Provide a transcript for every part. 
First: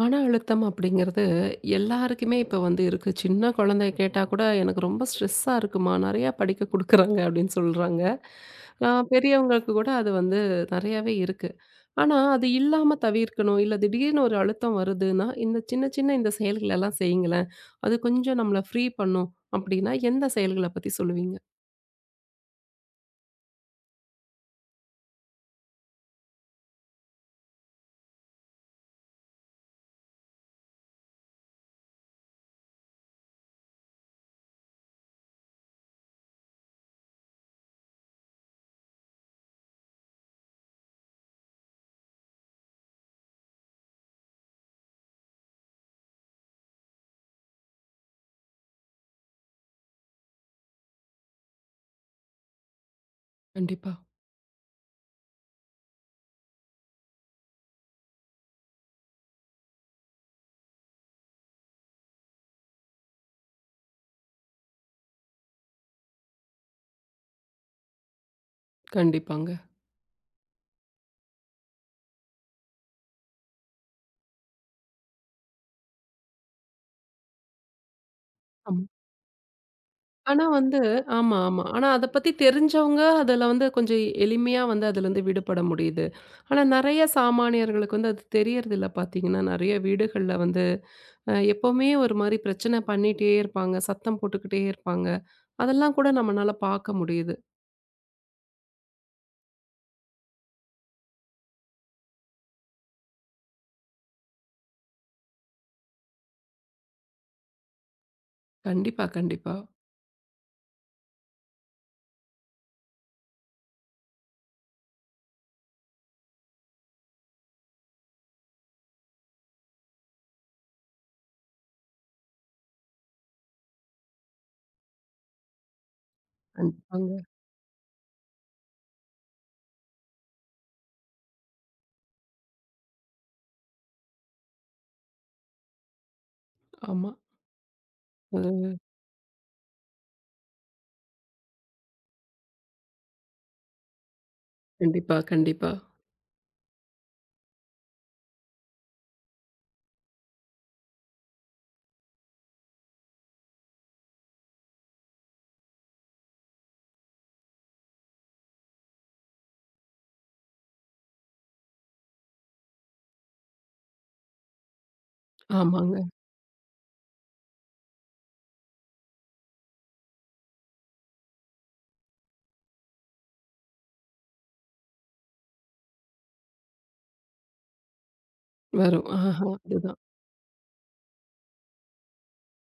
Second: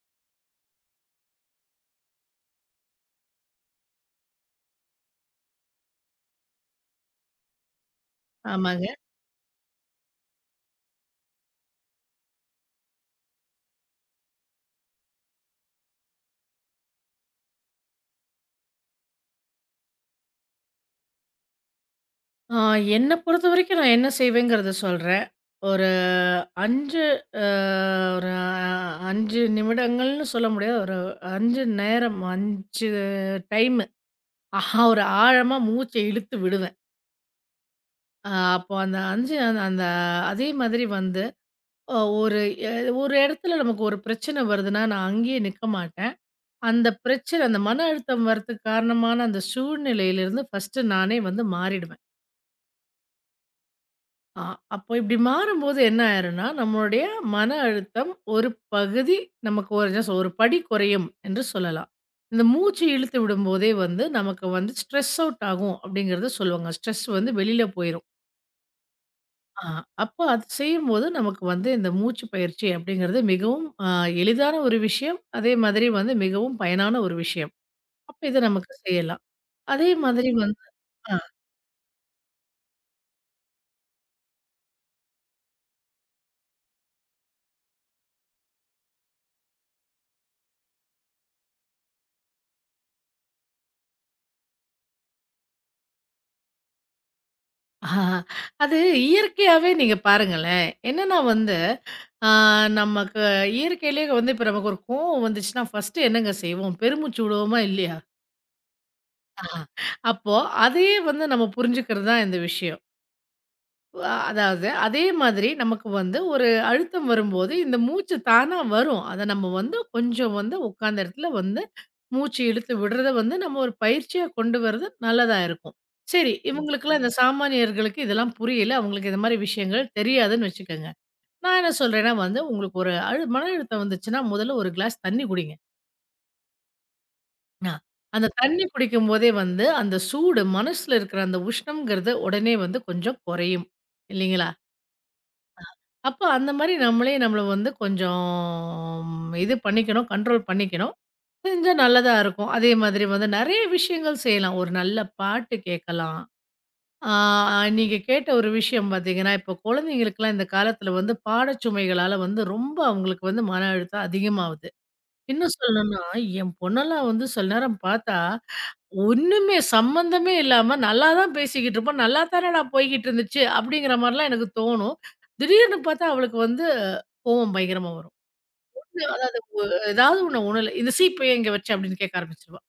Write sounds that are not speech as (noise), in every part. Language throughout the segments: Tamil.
மன அழுத்தம் அப்படிங்கிறது எல்லாருக்குமே இப்போ வந்து இருக்கு. சின்ன குழந்தைய கேட்டா கூட எனக்கு ரொம்ப ஸ்ட்ரெஸ்ஸா இருக்குமா, நிறையா படிக்க குடுக்குறாங்க அப்படின்னு சொல்றாங்க. ஆமாங்க. பெரியவங்களுக்கு கூட அது வந்து நிறையாவே இருக்கு. ஆனா அது இல்லாம தவிர்க்கணும். இல்ல திடீர்னு ஒரு அழுத்தம் வருதுன்னா, இந்த சின்ன சின்ன செயல்களெல்லாம் செய்யுங்களேன். அது கொஞ்சம் நம்மள ஃப்ரீ பண்ணும். அப்படின்னா, எந்த செயல்கள பத்தி சொல்லுவீங்க? ஆ என்ன பொறுத்தவரைக்கும் நான் என்ன செய்வேங்கிறத சொல்றேன். ஒரு 5 அ ஒரு 5 நிமிடங்கள்னு சொல்ல முடியாது. ஒரு 5 நேரம் 5 டைமு. ஆஹா! ஒரு ஆழமா மூச்ச இழுத்து விடுவேன். அ அப்போ அந்த 5 அந்த அந்த அதே மாதிரி வந்து அ ஒரு எ ஒரு இடத்துல நமக்கு ஒரு பிரச்சனை வருதுன்னா, நான் அங்கேயே நிக்க மாட்டேன். அந்த பிரச்சனை அந்த மன அழுத்தம் வரதுக்கு காரணமான அந்த சூழ்நிலையிலிருந்து ஃபர்ஸ்ட்டு நானே வந்து மாறிடுவேன். கண்டிப்பா. ஆ, அப்போ இப்படி மாறும்போது என்ன ஆயிரும்னா, நம்மளுடைய மன அழுத்தம் ஒரு பகுதி நமக்கு ஒரு படி குறையும் என்று சொல்லலாம். இந்த மூச்சு இழுத்து விடும்போதே வந்து நமக்கு வந்து ஸ்ட்ரெஸ் அவுட் ஆகும் அப்படிங்கிறத சொல்லுவாங்க. ஸ்ட்ரெஸ் வந்து வெளியில போயிரும். கண்டிப்பாங்க. ஆ அப்போ அது செய்யும்போது நமக்கு வந்து இந்த மூச்சு பயிற்சி அப்படிங்கிறது மிகவும் எளிதான ஒரு விஷயம். அதே மாதிரி வந்து மிகவும் பயனான ஒரு விஷயம். அப்ப இத நமக்கு செய்யலாம். அதே மாதிரி ஆனா வந்து. வந்து ஆமா, ஆமா. ஆனா அத பத்தி தெரிஞ்சவங்க அதுல வந்து கொஞ்சம் எளிமையா வந்து அதுலருந்து விடுபட முடியுது. ஆனா நெறைய சாமானியர்களுக்கு வந்து அது தெரியறதில்ல பார்த்தீங்கன்னா, நெறைய வீடுகள்ல வந்து எப்பவுமே ஒரு மாரி பிரச்சனை பண்ணிட்டே இருப்பாங்க. சத்தம் போட்டுக்கிட்டே இருப்பாங்க. அதெல்லாம் கூட நம்மனால பார்க்க முடியுது. ஆ, அது இயற்கையாவே நீங்க பாருங்களேன். என்னன்னா வந்து, ஆ நமக்கு இயற்கையிலேயே வந்து இப்ப நமக்கு ஒரு கோவம் வந்துச்சுன்னா, ஃபர்ஸ்ட்டு என்னங்க செய்வோம்? பெருமூச்சு விடுவோமா? இல்லையா? கண்டிப்பா, ஆ. கண்டிப்பா. அப்போ அதையே வந்து நம்ம புரிஞ்சுக்கிறது தான் இந்த விஷயம். அதாவது அதே மாதிரி நமக்கு வந்து ஒரு அழுத்தம் வரும்போது, இந்த மூச்சு தானா வரும். அத நம்ம வந்து கொஞ்சம் வந்து உட்காந்த இடத்துல வந்து மூச்சு இழுத்து விடுறத வந்து நம்ம ஒரு பயிற்சியா கொண்டு வரது நல்லதா இருக்கும். சரி, ம். இவங்களுக்கெல்லாம் கண்டிப்பாங்க. இந்த சாமானியர்களுக்கு இதெல்லாம் புரியல. அவங்களுக்கு இந்த மாரி விஷயங்கள் தெரியாதுன்னு வச்சுக்கங்க. நான் என்ன சொல்றேன்னா வந்து, உங்களுக்கு ஒரு அழு மன அழுத்தம் வந்துச்சுன்னா, முதல்ல ஒரு கிளாஸ் தண்ணி குடிங்க. ஆமா. அ அந்த தண்ணி ம். குடிக்கும்போதே வந்து அந்த சூடு மனசுல இருக்கிற அந்த உஷ்ணம்ங்கிறது உடனே வந்து கொஞ்சம் குறையும். இல்லைங்களா? கண்டிப்பா, கண்டிப்பா. அப்போ அந்த மாரி நம்மளே நம்மள வந்து கொஞ்சம் இது பண்ணிக்கணும், கண்ட்ரோல் பண்ணிக்கணும். செஞ்சா நல்லதா இருக்கும். அதே மாதிரி வந்து நெறைய விஷயங்கள் செய்யலாம். ஒரு நல்ல பாட்டு கேட்கலாம். ஆ நீங்க கேட்ட ஒரு விஷயம் பார்த்தீங்கன்னா, இப்போ குழந்தைங்களுக்கெல்லாம் இந்த காலத்தில வந்து பாடச்சுமைகளால வந்து ரொம்ப அவங்களுக்கு வந்து மன அழுத்தம் அதிகமாவுது. இன்னும் ஆமாங்க. சொல்லணும்னா, என் பொண்ணெல்லாம் வந்து சில நேரம் பார்த்தா ஒண்ணுமே சம்மந்தமே இல்லாம, நல்லா தான் பேசிக்கிட்டு இருப்போம். நல்லா தானடா போய்க்கிட்டு இருந்துச்சு, அப்படிங்கிற மாரிலாம் எனக்கு தோணும். திடீர்னு பார்த்தா, அவளுக்கு வந்து கோவம் பயங்கரமா வரும். வரும். ஆஹா. அது அதுதான். ஏதாவது ஒண்ணு உணல இந்த சீப்பைய இங்க வச்சேன் அப்படின்னு கேட்க ஆரம்பிச்சுருவா.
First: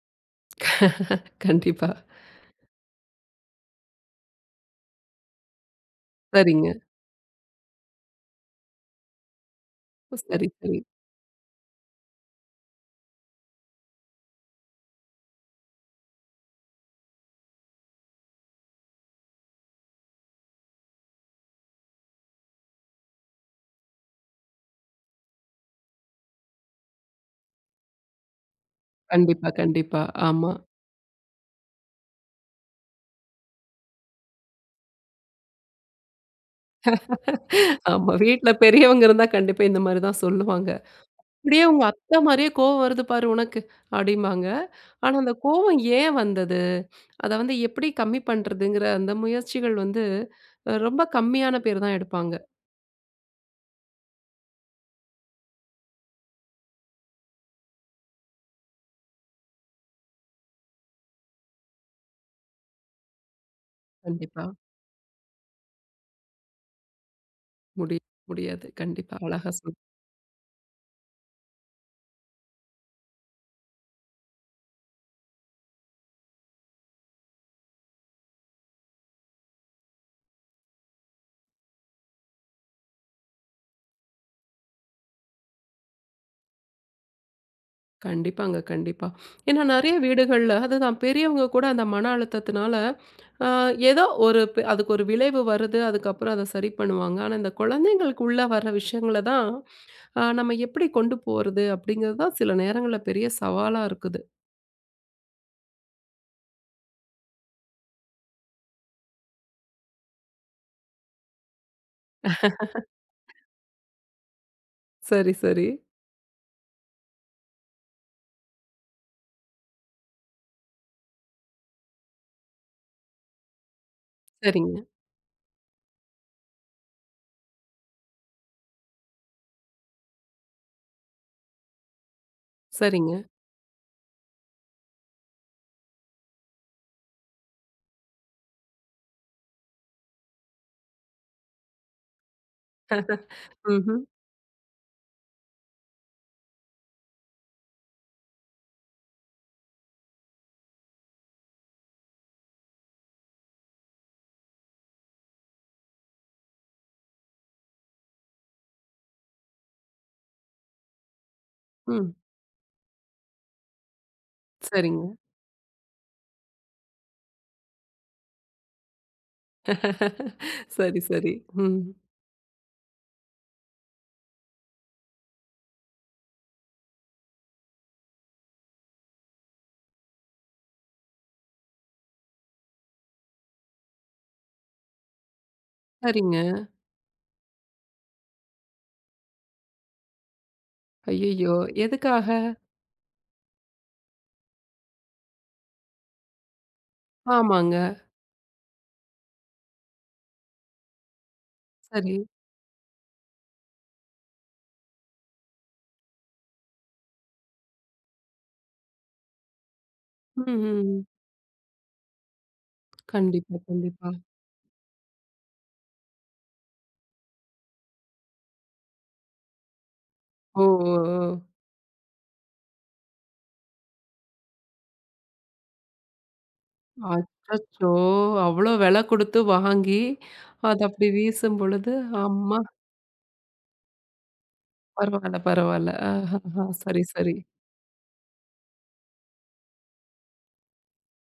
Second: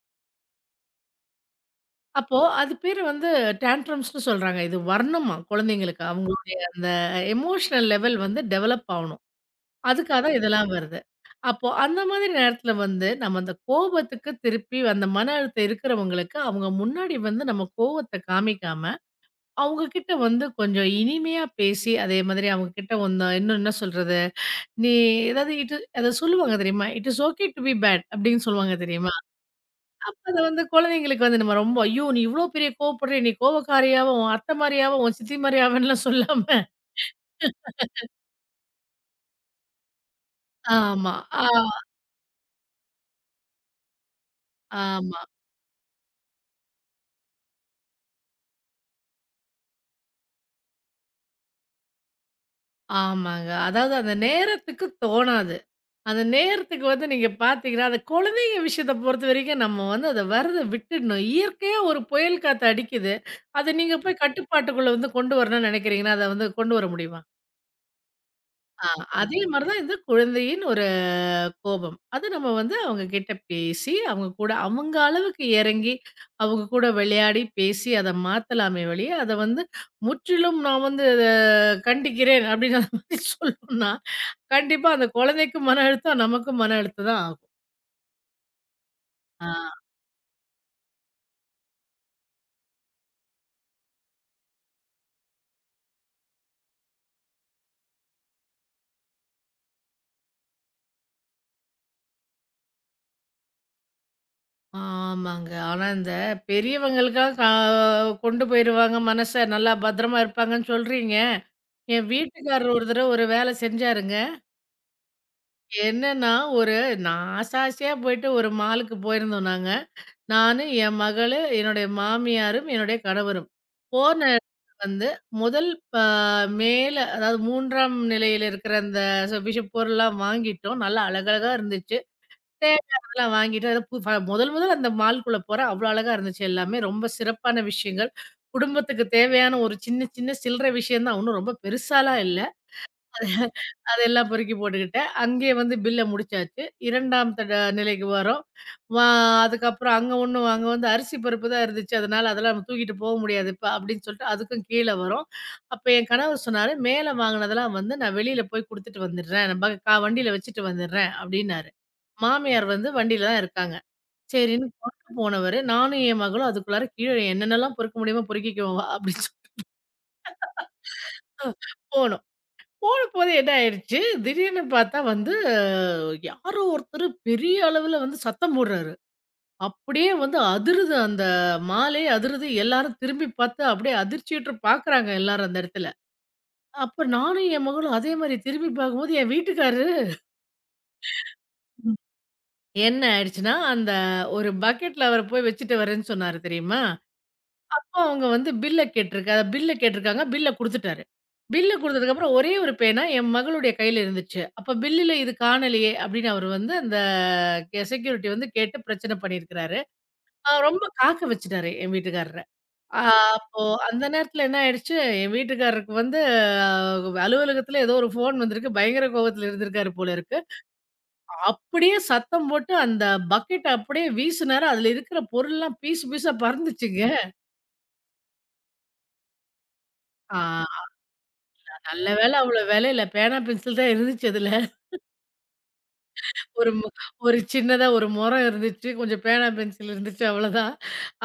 கண்டிப்பா. அப்போ அது பேரு வந்து டான்ட்ரம்ஸ்ன்னு சொல்றாங்க. இது வர்ணமா குழந்தைங்களுக்கு. அவங்களுடைய சரிங்க. அந்த எமோஷனல் லெவல் வந்து டெவலப் ஆவணும். அதுக்காக தான் சரி, இதெல்லாம் சரி. வருது. அப்போ அந்த மாதிரி நேரத்துல வந்து, நம்ம அந்த கோபத்துக்கு திருப்பி அந்த மன அழுத்தம் இருக்கிறவங்களுக்கு, அவங்க முன்னாடி வந்து நம்ம கோவத்த காமிக்காம அவங்க கிட்ட வந்து கொஞ்சம் இனிமையா பேசி, அதே மாதிரி அவங்க கிட்ட வந்து இன்னும் என்ன சொல்றது? "நீ ஏதாவது அத சொல்லுவாங்க தெரியுமா? It is okay to be bad" அப்படின்னு சொல்லுவாங்க தெரியுமா? கண்டிப்பா, கண்டிப்பா. அப்ப அத ஆமா. வந்து குழந்தைங்களுக்கு வந்து நம்ம ரொம்ப, "ஐயோ! நீ இவ்ளோ பெரிய கோவப்படுறியே! நீ கோவக்காரியாவா, உன் அத்தை மாரியாவா, உன் சித்தி மாரியாவான்னுலாம்" சொல்லாம. ஆமா. வீட்ல பெரியவங்க இருந்தா கண்டிப்பா இந்த மாரி தான் சொல்லுவாங்க. ஆமா. ஆ "அப்படியே உங்க அத்தை மாரியே கோவம் வருது பாரு உனக்கு." அப்படிம்பாங்க. ஆனா ஆமா. அந்த கோவம் ஏன் வந்தது? அத வந்து எப்படி கம்மி பண்றதுங்கிற அந்த முயற்சிகள் வந்து ரொம்ப கம்மியான பேர் தான் எடுப்பாங்க. ஆமாங்க. அதாவது அந்த நேரத்துக்கு தோணாது. அந்த நேரத்துக்கு வந்து நீங்க பார்த்தீங்கன்னா, அந்த குழந்தைங்க விஷயத்த பொறுத்தவரைக்கும் நம்ம வந்து அத வர்றத விட்டுடணும். இயற்கையா ஒரு புயல் காத்து அடிக்குது. அத நீங்க போய் கண்டிப்பா. கட்டுப்பாட்டுக்குள்ள வந்து கொண்டு வரணும்னு நினைக்கிறீங்கன்னா, அத வந்து கொண்டு வர முடியுமா? முடிய முடியாது. ஆ. கண்டிப்பா. அதே அழகா மாரி சொல் தான் இந்த குழந்தையின் ஒரு கோபம். அது நம்ம வந்து அவங்க கிட்ட பேசி, அவங்க கூட அவங்க அளவுக்கு இறங்கி, அவங்க கூட விளையாடி, பேசி அத மாத்தலாமே ஒழிய, அத வந்து முற்றிலும் நான் வந்து அத கண்டிக்கிறேன் அப்படிங்கிற மாரி (laughs) சொல்லணும்னா, கண்டிப்பா அந்த குழந்தைக்கும் மன அழுத்தம், நமக்கும் மன அழுத்தம் தான் ஆகும். கண்டிப்பாங்க, கண்டிப்பா. ஆ, ஏன்னா நெறைய வீடுகள்ல அதுதான் பெரியவங்க கூட அந்த மன அழுத்தத்தினால, அ ஏதோ ஒரு அதுக்கு ஒரு விளைவு வருது. அதுக்கப்புறம் அத சரி பண்ணுவாங்க. ஆனா இந்த குழந்தைங்களுக்கு உள்ள வர விஷயங்கள தான் ஆ நம்ம எப்படி கொண்டு போறது? அப்படிங்கிறது தான் சில நேரங்கள்ல பெரிய சவாலா இருக்குது. ஆமாங்க. ஆனா, இந்த பெரியவங்களுக்கெல்லாம் கொண்டு போயிருவாங்க மனச. நல்லா பத்திரமா இருப்பாங்கன்னு சொல்றீங்க. என் வீட்டுக்காரர் ஒரு தடவ ஒரு வேல செஞ்சாருங்க. சரி, சரி. என்னன்னா, ஒரு நான் ஆசாசையா போயிட்டு ஒரு மாலுக்கு போயிருந்தோம் நாங்க. நானு, என் மகளு, என்னுடைய மாமியாரும், என்னுடைய கணவரும். போன இடத்துல சரிங்க, வந்து முதல் ப மேல அதாவது 3ஆம் நிலையில இருக்கிற அந்த ச விஷ பொருள்லாம் வாங்கிட்டோம். நல்லா அழகழகா இருந்துச்சு. தேவையான சரிங்க. அதெல்லாம் வாங்கிட்டு அது பு ஃப முதல் முதல்ல அந்த மால்க்குள்ள போறேன். அவ்ளோ அழகா இருந்துச்சு எல்லாமே. ரொம்ப சிறப்பான விஷயங்கள். குடும்பத்துக்கு தேவையான ஒரு சின்ன சின்ன சில்லற விஷயம் தான். ஒண்ணும் ரொம்ப பெருசாலாம் இல்ல. ம்ஹ்ம். அதெல்லாம் பொறுக்கி போட்டுக்கிட்டேன். அங்கேயே வந்து பில்ல முடிச்சாச்சு. 2ஆம் தட நிலைக்கு வரோம். வா அதுக்கப்புறம் அங்க ஒண்ணும் அங்க வந்து அரிசி பருப்பு தான் இருந்துச்சு. அதனால அதெல்லாம் நம்ம தூக்கிட்டு போ முடியாது இப்ப அப்படின்னு சொல்லிட்டு அதுக்கும் கீழ வரோம். அப்ப என் கணவர் சொன்னாரு, "மேல வாங்கினதெல்லாம் வந்து நான் வெளியில போய் குடுத்துட்டு வந்துடுறேன். நான் ப கா வண்டியில வச்சுட்டு வந்துடுறேன்" அப்படின்னாரு. ம். மாமியார் வந்து வண்டியில தான் இருக்காங்க. சரின்னு சரிங்க. கொண்டு போனவரு, நானும் என் மகளும் அதுக்குள்ளார கீழ என்னென்னலாம் பொறுக்க முடியுமோ பொறுக்கிக்குவோம் வா அப்படின்னு சொல்லி (laughs) சரி, சரி. ம். போனோம். போனபோது என்ன ஆயிடுச்சு, திடீர்னு பார்த்தா வந்து யாரோ ஒருத்தரு பெரிய அளவுல வந்து சத்தம் போடுறாரு. அப்படியே வந்து அதிருது அந்த மாலே அதிருது. எல்லாரும் திரும்பி பார்த்து அப்படியே அதிர்ச்சியுற்று பார்க்குறாங்க எல்லாரும் அந்த இடத்துல. சரிங்க. அப்ப நானும் என் மகளும் அதே மாரி திரும்பி பார்க்கும்போது என் வீட்டுக்காரரு ஐயய்யோ! எதுக்காக? என்ன ஆயிடுச்சுன்னா, அந்த ஒரு பக்கெட்ல அவரு போய் வச்சுட்டு வரேன்னு சொன்னாரு தெரியுமா? ஆமாங்க. அவங்க வந்து பில்ல கேட்டிருக்காங்க. பில்ல குடுத்துட்டாரு. பில்ல சரி. குடுத்ததுக்கப்புறம் ஒரே ஒரு பேனா என் மகளுடைய கையில இருந்துச்சு. அப்ப பில்லுல இது காணலையே அப்படின்னு அவரு வந்து அந்த செக்யூரிட்டி வந்து கேட்டு பிரச்சனை பண்ணியிருக்கிறாரு. ம், ரொம்ப ம். காக்க வச்சுட்டாரு என் வீட்டுக்காரர. அ கண்டிப்பா, அப்போ அந்த கண்டிப்பா. நேரத்துல என்ன ஆயிடுச்சு, என் வீட்டுக்காரருக்கு வந்து அலுவலகத்துல ஏதோ ஒரு ஃபோன் வந்திருக்கு. பயங்கர கோவத்துல இருந்திருக்காரு போல இருக்கு. ஓ, ஓ, ஓ! அப்படியே சத்தம் போட்டு அந்த பக்கெட்ட அப்படியே வீசுனாரு. அதுல இருக்கிற பொருள்லாம் பீஸ் பீஸா பறந்துச்சுங்க. அச்சச்சோ! அவ்ளோ விலை குடுத்து வாங்கி, ஆ. அது அப்படி வீசும் பொழுது, நல்ல வேளை அம்மா! அவ்ளோ வேலை இல்ல. பேனா, பென்சில் தான் இருந்துச்சு அதுல. பரவால்ல, பரவால்ல. ஆஹஹா! ஒரு மு சரி, சரி. ஒரு சின்னதா ஒரு முறம் இருந்துச்சு. கொஞ்சம் பேனா, பென்சில் இருந்துச்சு அவ்வளோதான்.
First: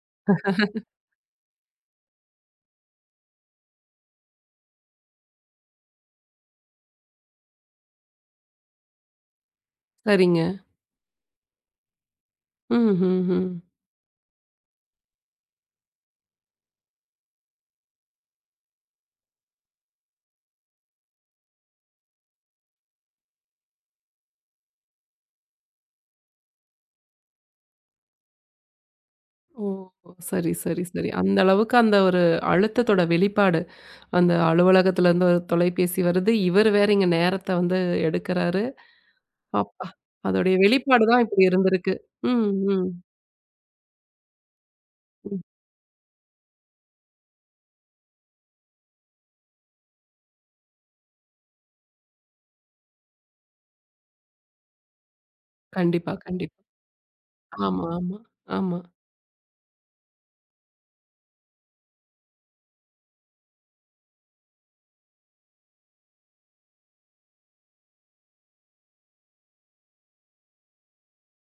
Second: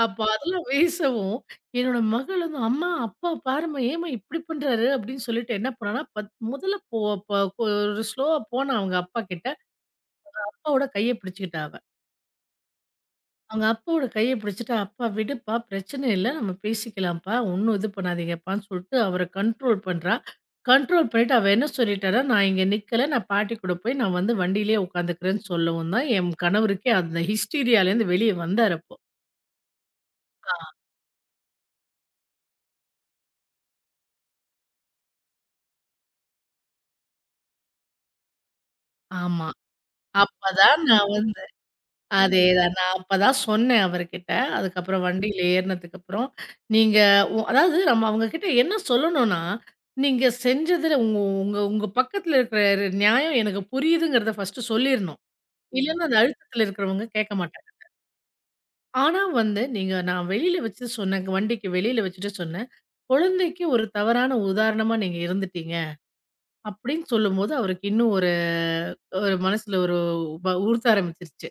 அப்ப அதெல்லாம் வீசவும், என்னோட மகள் வந்து, "அம்மா, அப்பா பாரும்மா, ஏம்மா இப்படி பண்றாரு?" அப்படின்னு சொல்லிட்டு என்ன பண்ணான்னா, பத் முதல்ல போ ப ஒரு ஸ்லோவா போனா அவங்க அப்பா கிட்ட, சரிங்க. அப்பாவோட கைய பிடிச்சுக்கிட்டா அவ. ம், ம், ம். அவங்க அப்பாவோட கைய பிடிச்சுட்டு, "அப்பா விடுப்பா, பிரச்சனை இல்ல. நம்ம பேசிக்கலாம்ப்பா. ஒண்ணும் இது பண்ணாதீங்கப்பான்னு" சொல்ட்டு அவர கண்ட்ரோல் பண்றா. கண்ட்ரோல் பண்ணிட்டு அவ என்ன சொல்லிட்டான்னா, "நான் இங்க நிக்கல. நான் பாட்டி கூட போய் நான் வந்து வண்டியிலேயே உட்காந்துக்கிறேன்னு" சொல்லவும் தான் என் கணவருக்கே அந்த ஹிஸ்டீரியாலேருந்து வெளிய வந்தாரு அப்போ. ஓ! சரி, ஆ. சரி, சரி. அந்த அளவுக்கு அந்த ஒரு அழுத்தத்தோட வெளிப்பாடு. அந்த அலுவலகத்திலருந்து ஒரு தொலைபேசி வருது. இவரு வேற இங்க நேரத்த வந்து எடுக்குறாரு. ஆமா. அப்பா! அதோடைய அப்பதான் வெளிப்பாடு நான் தான் இப்படி வந்து. இருந்திருக்கு. ம், அதேதான். ம், நான் அப்பதான் சொன்னேன் அவருகிட்ட. அதுக்கப்புறம் வண்டியில ம். ஏறுனதுக்கப்புறம், நீங்க அதாவது நம்ம அவங்ககிட்ட என்ன சொல்லணும்னா, நீங்க செஞ்சதுல உங்க உங்க உங்க பக்கத்துல இருக்கிற நியாயம் எனக்கு புரியுதுங்கிறத ஃபர்ஸ்ட்டு சொல்லிரணும். இல்லன்னா கண்டிப்பா, அந்த கண்டிப்பா. அழுத்தத்துல இருக்கிறவங்க கேட்க மாட்டாங்க. ஆமா, ஆமா, ஆமா. ஆனா வந்து நீங்க நான் வெளியில வச்சு சொன்னேன். வண்டிக்கு வெளியில வச்சுட்டு சொன்னேன். "குழந்தைக்கு ஒரு தவறான உதாரணமா நீங்க இருந்துட்டீங்க." அப்படின்னு சொல்லும்போது அவருக்கு இன்னும் ஒரு ஒரு மனசுல ஒரு உறுத்த ஆரம்பிச்சுருச்சு.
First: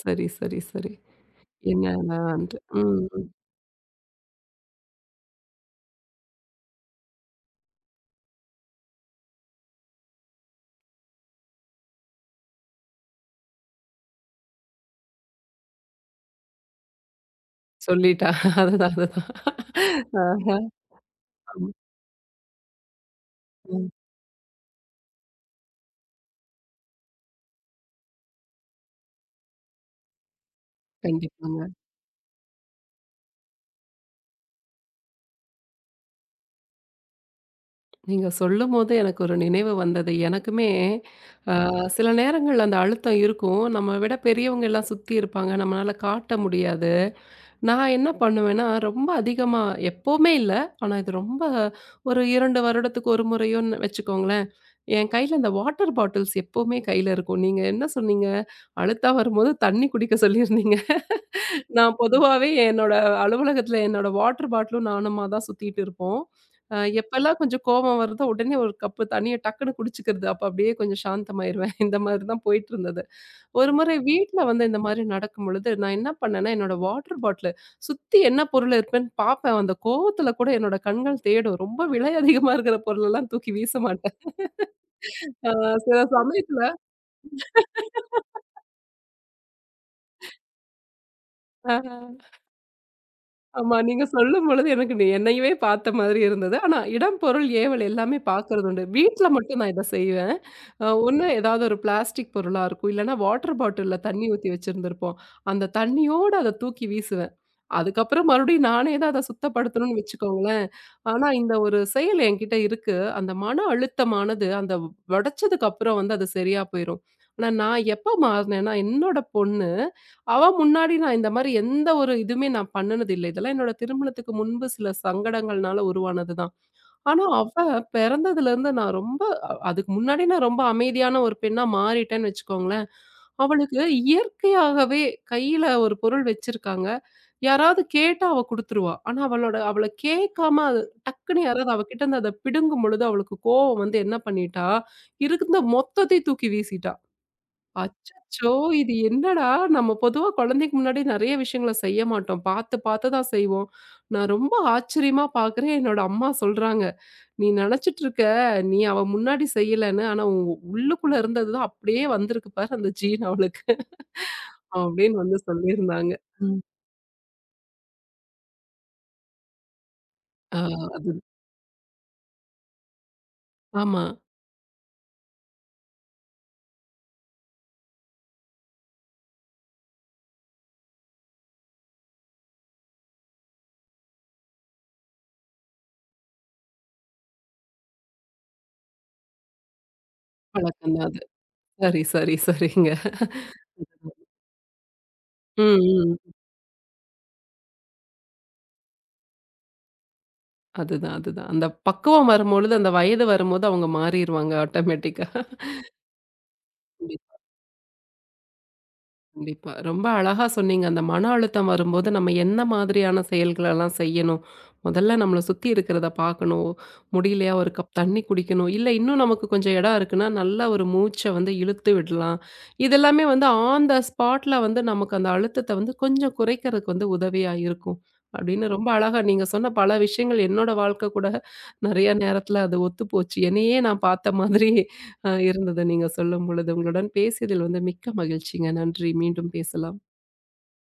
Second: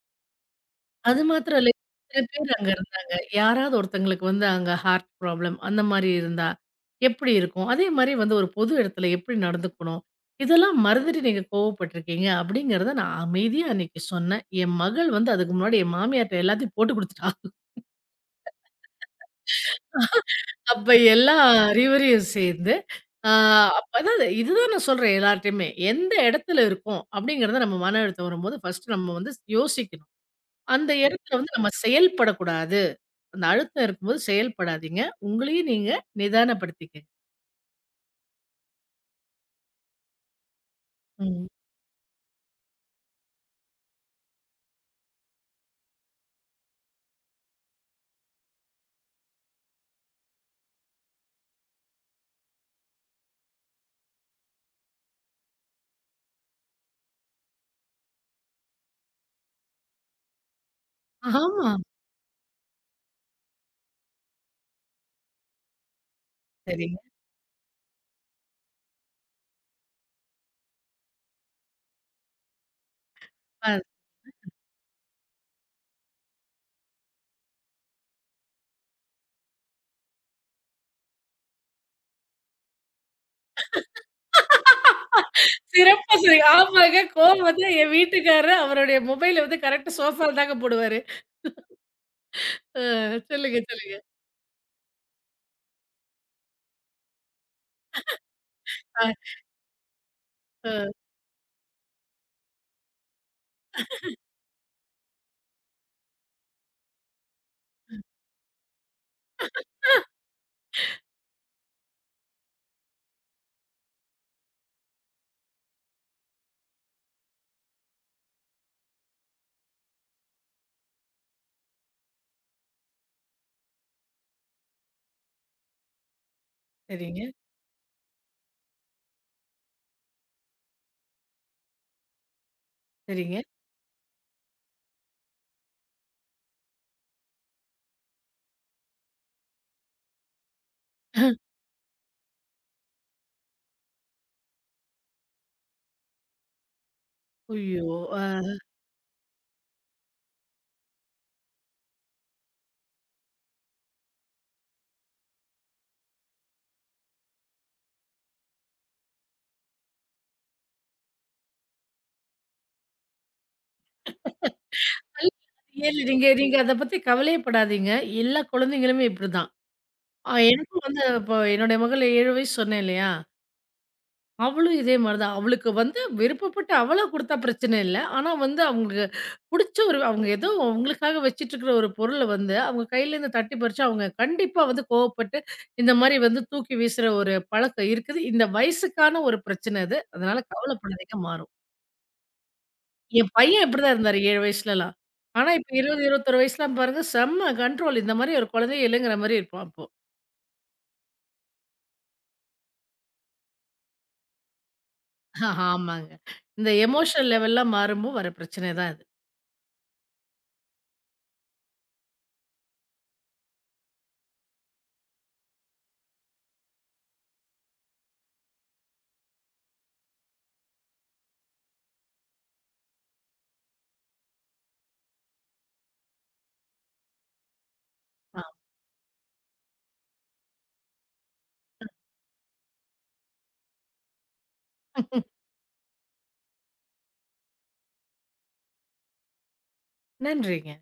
சரி, சரி, சரி. அது மாத்திரம் இல்ல. சில பேர் என்னடான்ட்டு. அங்க ம், இருந்தாங்க. ம். யாராவது ஒருத்தங்களுக்கு வந்து அங்க ஹார்ட் ப்ராப்ளம் அந்த மாரி இருந்தா, எப்படி இருக்கும்? அதே மாரி வந்து ஒரு பொது இடத்துல எப்படி நடந்துக்கணும்? இதெல்லாம் மறந்துட்டு நீங்க கோவப்பட்டுருக்கீங்க அப்படிங்கிறத நான் அமைதியா அன்னைக்கு சொன்னேன். என் மகள் வந்து அதுக்கு முன்னாடி என் மாமியார்ட்ட எல்லாத்தையும் போட்டு குடுத்துட்டா. சொல்லிட்டா. (laughs) அதுதான், அதுதான். ஆஹா. அப்ப எல்லா ம், அறிவுரையும் சேர்ந்து, ஆ ம். அப்ப அதாவது இதுதான் நான் சொல்றேன் எல்லார்ட்டயுமே. எந்த இடத்துல இருக்கோம் அப்படிங்கிறத நம்ம மன அழுத்தம் வரும்போது ஃபர்ஸ்ட்டு நம்ம வந்து யோசிக்கணும். அந்த இடத்துல வந்து கண்டிப்பாங்க. நம்ம செயல்படக்கூடாது. அந்த அழுத்தம் இருக்கும்போது செயல்படாதீங்க. உங்களையும் நீங்க நிதானப்படுத்திக்கங்க. நீங்க சொல்லும்போது எனக்கு ஒரு நினைவு வந்தது. எனக்குமே ம். அ சில நேரங்கள்ல அந்த அழுத்தம் இருக்கும். நம்மை விட பெரியவங்க எல்லாம் சுத்தி இருப்பாங்க. நம்மளால காட்ட முடியாது. நான் என்ன பண்ணுவேன்னா, ரொம்ப அதிகமா எப்பவுமே இல்ல. ஆனா இது ரொம்ப ஒரு 2 வருடத்துக்கு ஒரு முறையோன்னு வச்சுக்கோங்களேன். என் கையில இந்த வாட்டர் பாட்டில்ஸ் எப்பவுமே கையில இருக்கும். நீங்க என்ன சொன்னீங்க? அழுத்தம் வரும்போது தண்ணி குடிக்க சொல்லியிருந்தீங்க. ஆமா. நான் பொதுவாவே என்னோட அலுவலகத்துல என்னோட வாட்டர் பாட்டிலும் நானுமா தான் சுத்திட்டு இருப்போம். சரிங்க. எப்பலாம் கொஞ்சம் கோவம் வருதோ, உடனே ஒரு கப்பு தண்ணீய டக்குன்னு குடிச்சுக்கிறது. அப்ப அப்படியே கொஞ்சம் சாந்தமாயிருவேன். இந்த மாதிரி தான் போயிட்டு இருந்தது. ஒரு அ. முறை வீட்ல வந்து இந்த மாரி நடக்கும்பொழுது, நான் என்ன பண்ணேன்னா, என்னோட வாட்டர் பாட்டில சுத்தி என்ன பொருள் இருக்குன்னு பார்ப்பேன். அந்த கோவத்துல கூட என்னோட கண்கள் தேடும். ரொம்ப விலை அதிகமா இருக்கிற பொருளெல்லாம் தூக்கி வீச மாட்டேன். அ சில சிறப்பா சொன்னீங்க. சமயத்துல ஆமாங்க. கோவம் வந்து என் (laughs) வீட்டுக்காரரு அவருடைய மொபைல வந்து கரெக்ட்டா சோஃபால தாங்க போடுவாரு. ஆ. அ சொல்லுங்க, ஆமா. சொல்லுங்க. நீங்க சொல்லும்பொழுது எனக்கு நீ என்னையவே பார்த்த மாதிரி இருந்தது. ஆனா இடம், பொருள், ஏவல் எல்லாமே பார்க்கறது உண்டு. அ, வீட்ல மட்டும் நான் இத செய்வேன். அ. ஒண்ணு ஏதாவது ஒரு பிளாஸ்டிக் பொருளா இருக்கும். இல்லன்னா வாட்டர் பாட்டில்ல தண்ணி ஊத்தி வச்சிருந்திருப்போம். அந்த தண்ணியோட அத தூக்கி வீசுவேன். அதுக்கப்புறம் மறுபடியும் நானே தான் அத சுத்தப்படுத்தணும்னு வச்சுக்கோங்களேன். ஆனா இந்த ஒரு செயல் என்கிட்ட இருக்கு. அந்த மன அழுத்தமானது அந்த உடைச்சதுக்கு அப்புறம் வந்து அது சரியா போயிரும். ஆனா நான் எப்ப மாறுனேன்னா, என்னோட பொண்ணு அவ முன்னாடி நான் இந்த மாரி எந்த ஒரு இதுவுமே நான் பண்ணுனது இல்ல. இதெல்லாம் என்னோட திருமணத்துக்கு முன்பு சில சங்கடங்கள்னால உருவானதுதான். சரிங்க, ஆனா அவ பிறந்ததுலருந்து நான் ரொம்ப அதுக்கு முன்னாடி நான் ரொம்ப அமைதியான ஒரு பெண்ணா மாறிட்டேன்னு வச்சுக்கோங்களேன். சரிங்க. அவளுக்கு இயற்கையாகவே கையில ஒரு பொருள் வச்சிருக்காங்க. யாராவது கேட்டா அவ குடுத்துருவா. ஆனா அவளோட அவள கேட்காம அது டக்குன்னு யாராவது அவ கிட்ட இருந்து அத பிடுங்கும் பொழுது அவளுக்கு கோவம் வந்து என்ன பண்ணிட்டா, இருந்த மொத்தத்தையும் தூக்கி வீசிட்டா. ஐயோ! அச்சச்சோ! அ இது என்னடா? நம்ம பொதுவா குழந்தைக்கு முன்னாடி நெறைய விஷயங்கள செய்ய மாட்டோம். பார்த்து, பார்த்து தான் செய்வோம். நான் ரொம்ப ஆச்சரியமா பார்க்குறேன். என்னோட அம்மா சொல்றாங்க, "நீ நெனச்சிட்டு இருக்க, நீ அவ முன்னாடி செய்யலன்னு. ஆனா, உன் உள்ளுக்குள்ள இருந்தது தான் அப்படியே வந்திருக்கு பாரு அந்த ஜீன் அவளுக்கு." அப்படின்னு வந்து இல்ல, சொல்லியிருந்தாங்க. நீங்க நீங்க ம். அத பத்தி கவலையேப்படாதீங்க. எல்லா குழந்தைங்களுமே இப்படிதான். ஆ எனக்கும் வந்து அது இப்போ என்னுடைய மகள் 7 வயசு சொன்னேன் இல்லையா? ஆமா. அவளும் இதே மாரி தான். அவளுக்கு வந்து விருப்பப்பட்டு அவளா குடுத்தா பிரச்சன இல்ல. ஆனா வந்து அவங்களுக்கு புடிச்ச ஒரு அவங்க ஏதோ அவங்களுக்காக வச்சுட்டுருக்கிற ஒரு பொருள வந்து, அவங்க கையிலேருந்து தட்டி பறிச்சா, அவங்க கண்டிப்பா வந்து கோவப்பட்டு, இந்த மாரி வந்து தூக்கி வீசுற ஒரு பழக்கம் இருக்குது. இந்த வயசுக்கான ஒரு பிரச்சன இது. அதனால பழக்கம் தான் கவலைப்படாதீங்க அது. மாறும். சரி, சரி, சரிங்க. என் பையன் இப்படிதான் இருந்தாரு 7 வயசுலலாம். ஆனா இப்ப ம், 20, ம். 21 வயசுலாம் பாருங்க செம்ம கண்ட்ரோல். இந்த மாரி ஒரு குழந்தையே இல்லைங்கிற மாரி இருப்பான் அப்போ. அதுதான், அதுதான். அந்த பக்குவம் வரும்பொழுது, அந்த வயது வரும்போது அவங்க மாறிருவாங்க ஆட்டோமேட்டிக்கா. ஆமாங்க. இந்த எமோஷனல் லெவல்லாம் மாறும்போ வர பிரச்சனை தான் இது. கண்டிப்பா. ரொம்ப அழகா சொன்னீங்க. அந்த மன அழுத்தம் வரும்போது நம்ம என்ன மாதிரியான செயல்களெல்லாம் செய்யணும்? முதல்ல நம்மள சுத்தி இருக்கிறத பார்க்கணும். முடியலையா ஒரு கப் தண்ணி குடிக்கணும். இல்ல இன்னும் நமக்கு கொஞ்சம் இடம் இருக்குன்னா, நல்லா ஒரு மூச்ச வந்து இழுத்து விடலாம். இதெல்லாமே வந்து ஆன் த ஸ்பாட்ல வந்து நமக்கு அந்த அழுத்தத்த வந்து கொஞ்சம் குறைக்கிறதுக்கு வந்து உதவியா இருக்கும். ஆ. அப்படின்னு ரொம்ப அழகா நீங்க சொன்ன பல விஷயங்கள் என்னோட வாழ்க்கை கூட நெறைய நேரத்துல அது ஒத்துப்போச்சு. என்னையே நான் பார்த்த மாதிரி இருந்தது நீங்க சொல்லும்பொழுது. உங்களுடன் பேசியதில் வந்து மிக்க மகிழ்ச்சிங்க. நன்றி. மீண்டும் பேசலாம். நன்றிங்க.